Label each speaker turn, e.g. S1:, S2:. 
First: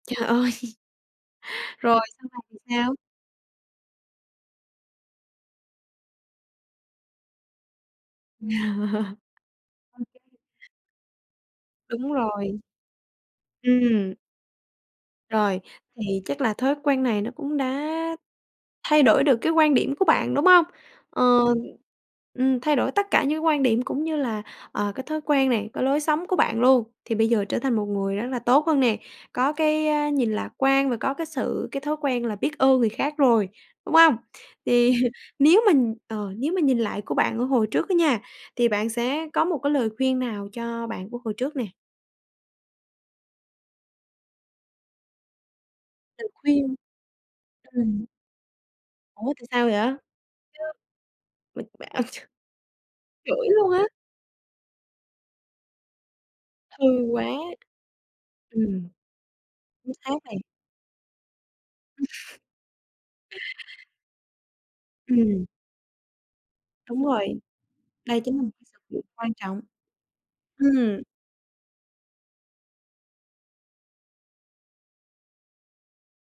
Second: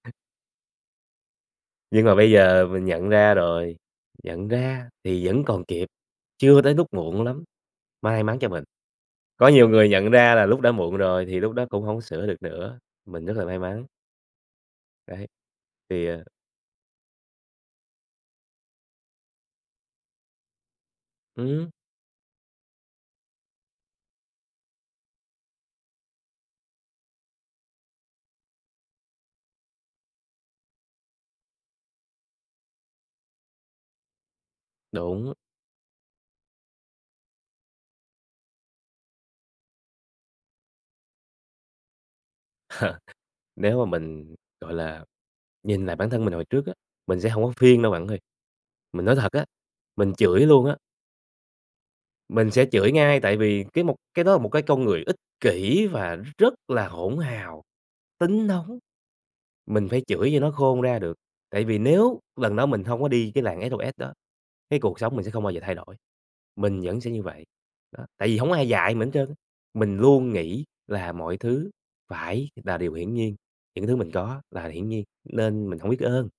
S1: Trời ơi! Rồi
S2: Nhưng mà
S1: sau
S2: bây
S1: này thì
S2: giờ mình
S1: sao?
S2: nhận ra rồi, nhận ra thì vẫn còn kịp, chưa tới lúc muộn lắm, may mắn cho mình. Có nhiều người
S1: Ô
S2: nhận
S1: kê.
S2: ra là lúc đã muộn rồi thì lúc đó cũng hổng
S1: Đúng
S2: sửa được
S1: rồi.
S2: nữa, mình rất là may mắn.
S1: Ừm.
S2: Đấy.
S1: Rồi.
S2: Thì,
S1: Thì
S2: à
S1: chắc là thói quen này nó cũng đã thay đổi được cái quan điểm của bạn, đúng không? Ờ.
S2: Ừm.
S1: Ừm, thay đổi tất cả những cái quan điểm cũng như là, ờ, cái thói quen này, cái lối sống của bạn luôn, thì bây giờ trở thành một người rất là tốt hơn nè, có cái, a, nhìn lạc quan và có cái sự cái thói quen là biết ơn người khác rồi, đúng hông? Thì
S2: Đúng.
S1: nếu mình ờ, nếu mình nhìn lại của bạn ở hồi trước á nha, thì bạn sẽ có một cái lời khuyên nào cho bạn của hồi trước nè?
S2: Nếu mà mình, gọi là, nhìn lại bản thân
S1: Lời
S2: mình hồi trước á,
S1: khuyên.
S2: mình sẽ hông có khuyên đâu
S1: Ừm.
S2: bạn ơi, mình nói thật
S1: Ủa,
S2: á,
S1: tại sao vậy? Chứ
S2: mình chửi luôn á.
S1: mình b
S2: Mình sẽ chửi ngay, tại
S1: chửi
S2: vì
S1: luôn á?
S2: cái một cái đó một cái con người ích kỷ và nó rất
S1: Hư
S2: là hỗn
S1: quá.
S2: hào, tính nóng.
S1: Ừm.
S2: Mình
S1: Chính
S2: phải
S1: xác
S2: chửi
S1: này.
S2: cho nó khôn ra được, tại vì nếu lần đó mình hông có đi cái làng SOS đó, cái cuộc sống mình sẽ không
S1: Ừm.
S2: bao giờ thay đổi, mình vẫn
S1: Đúng
S2: sẽ như
S1: rồi.
S2: vậy. Đó,
S1: Đây
S2: tại
S1: chính
S2: vì
S1: là một
S2: hổng
S1: cái
S2: ai dạy
S1: sự
S2: mình hết
S1: [unintelligible]
S2: trơn
S1: quan
S2: á,
S1: trọng.
S2: mình luôn nghĩ
S1: Ừm.
S2: là mọi thứ phải là điều hiển nhiên, những thứ mình có là hiển nhiên, nên mình hông biết ơn.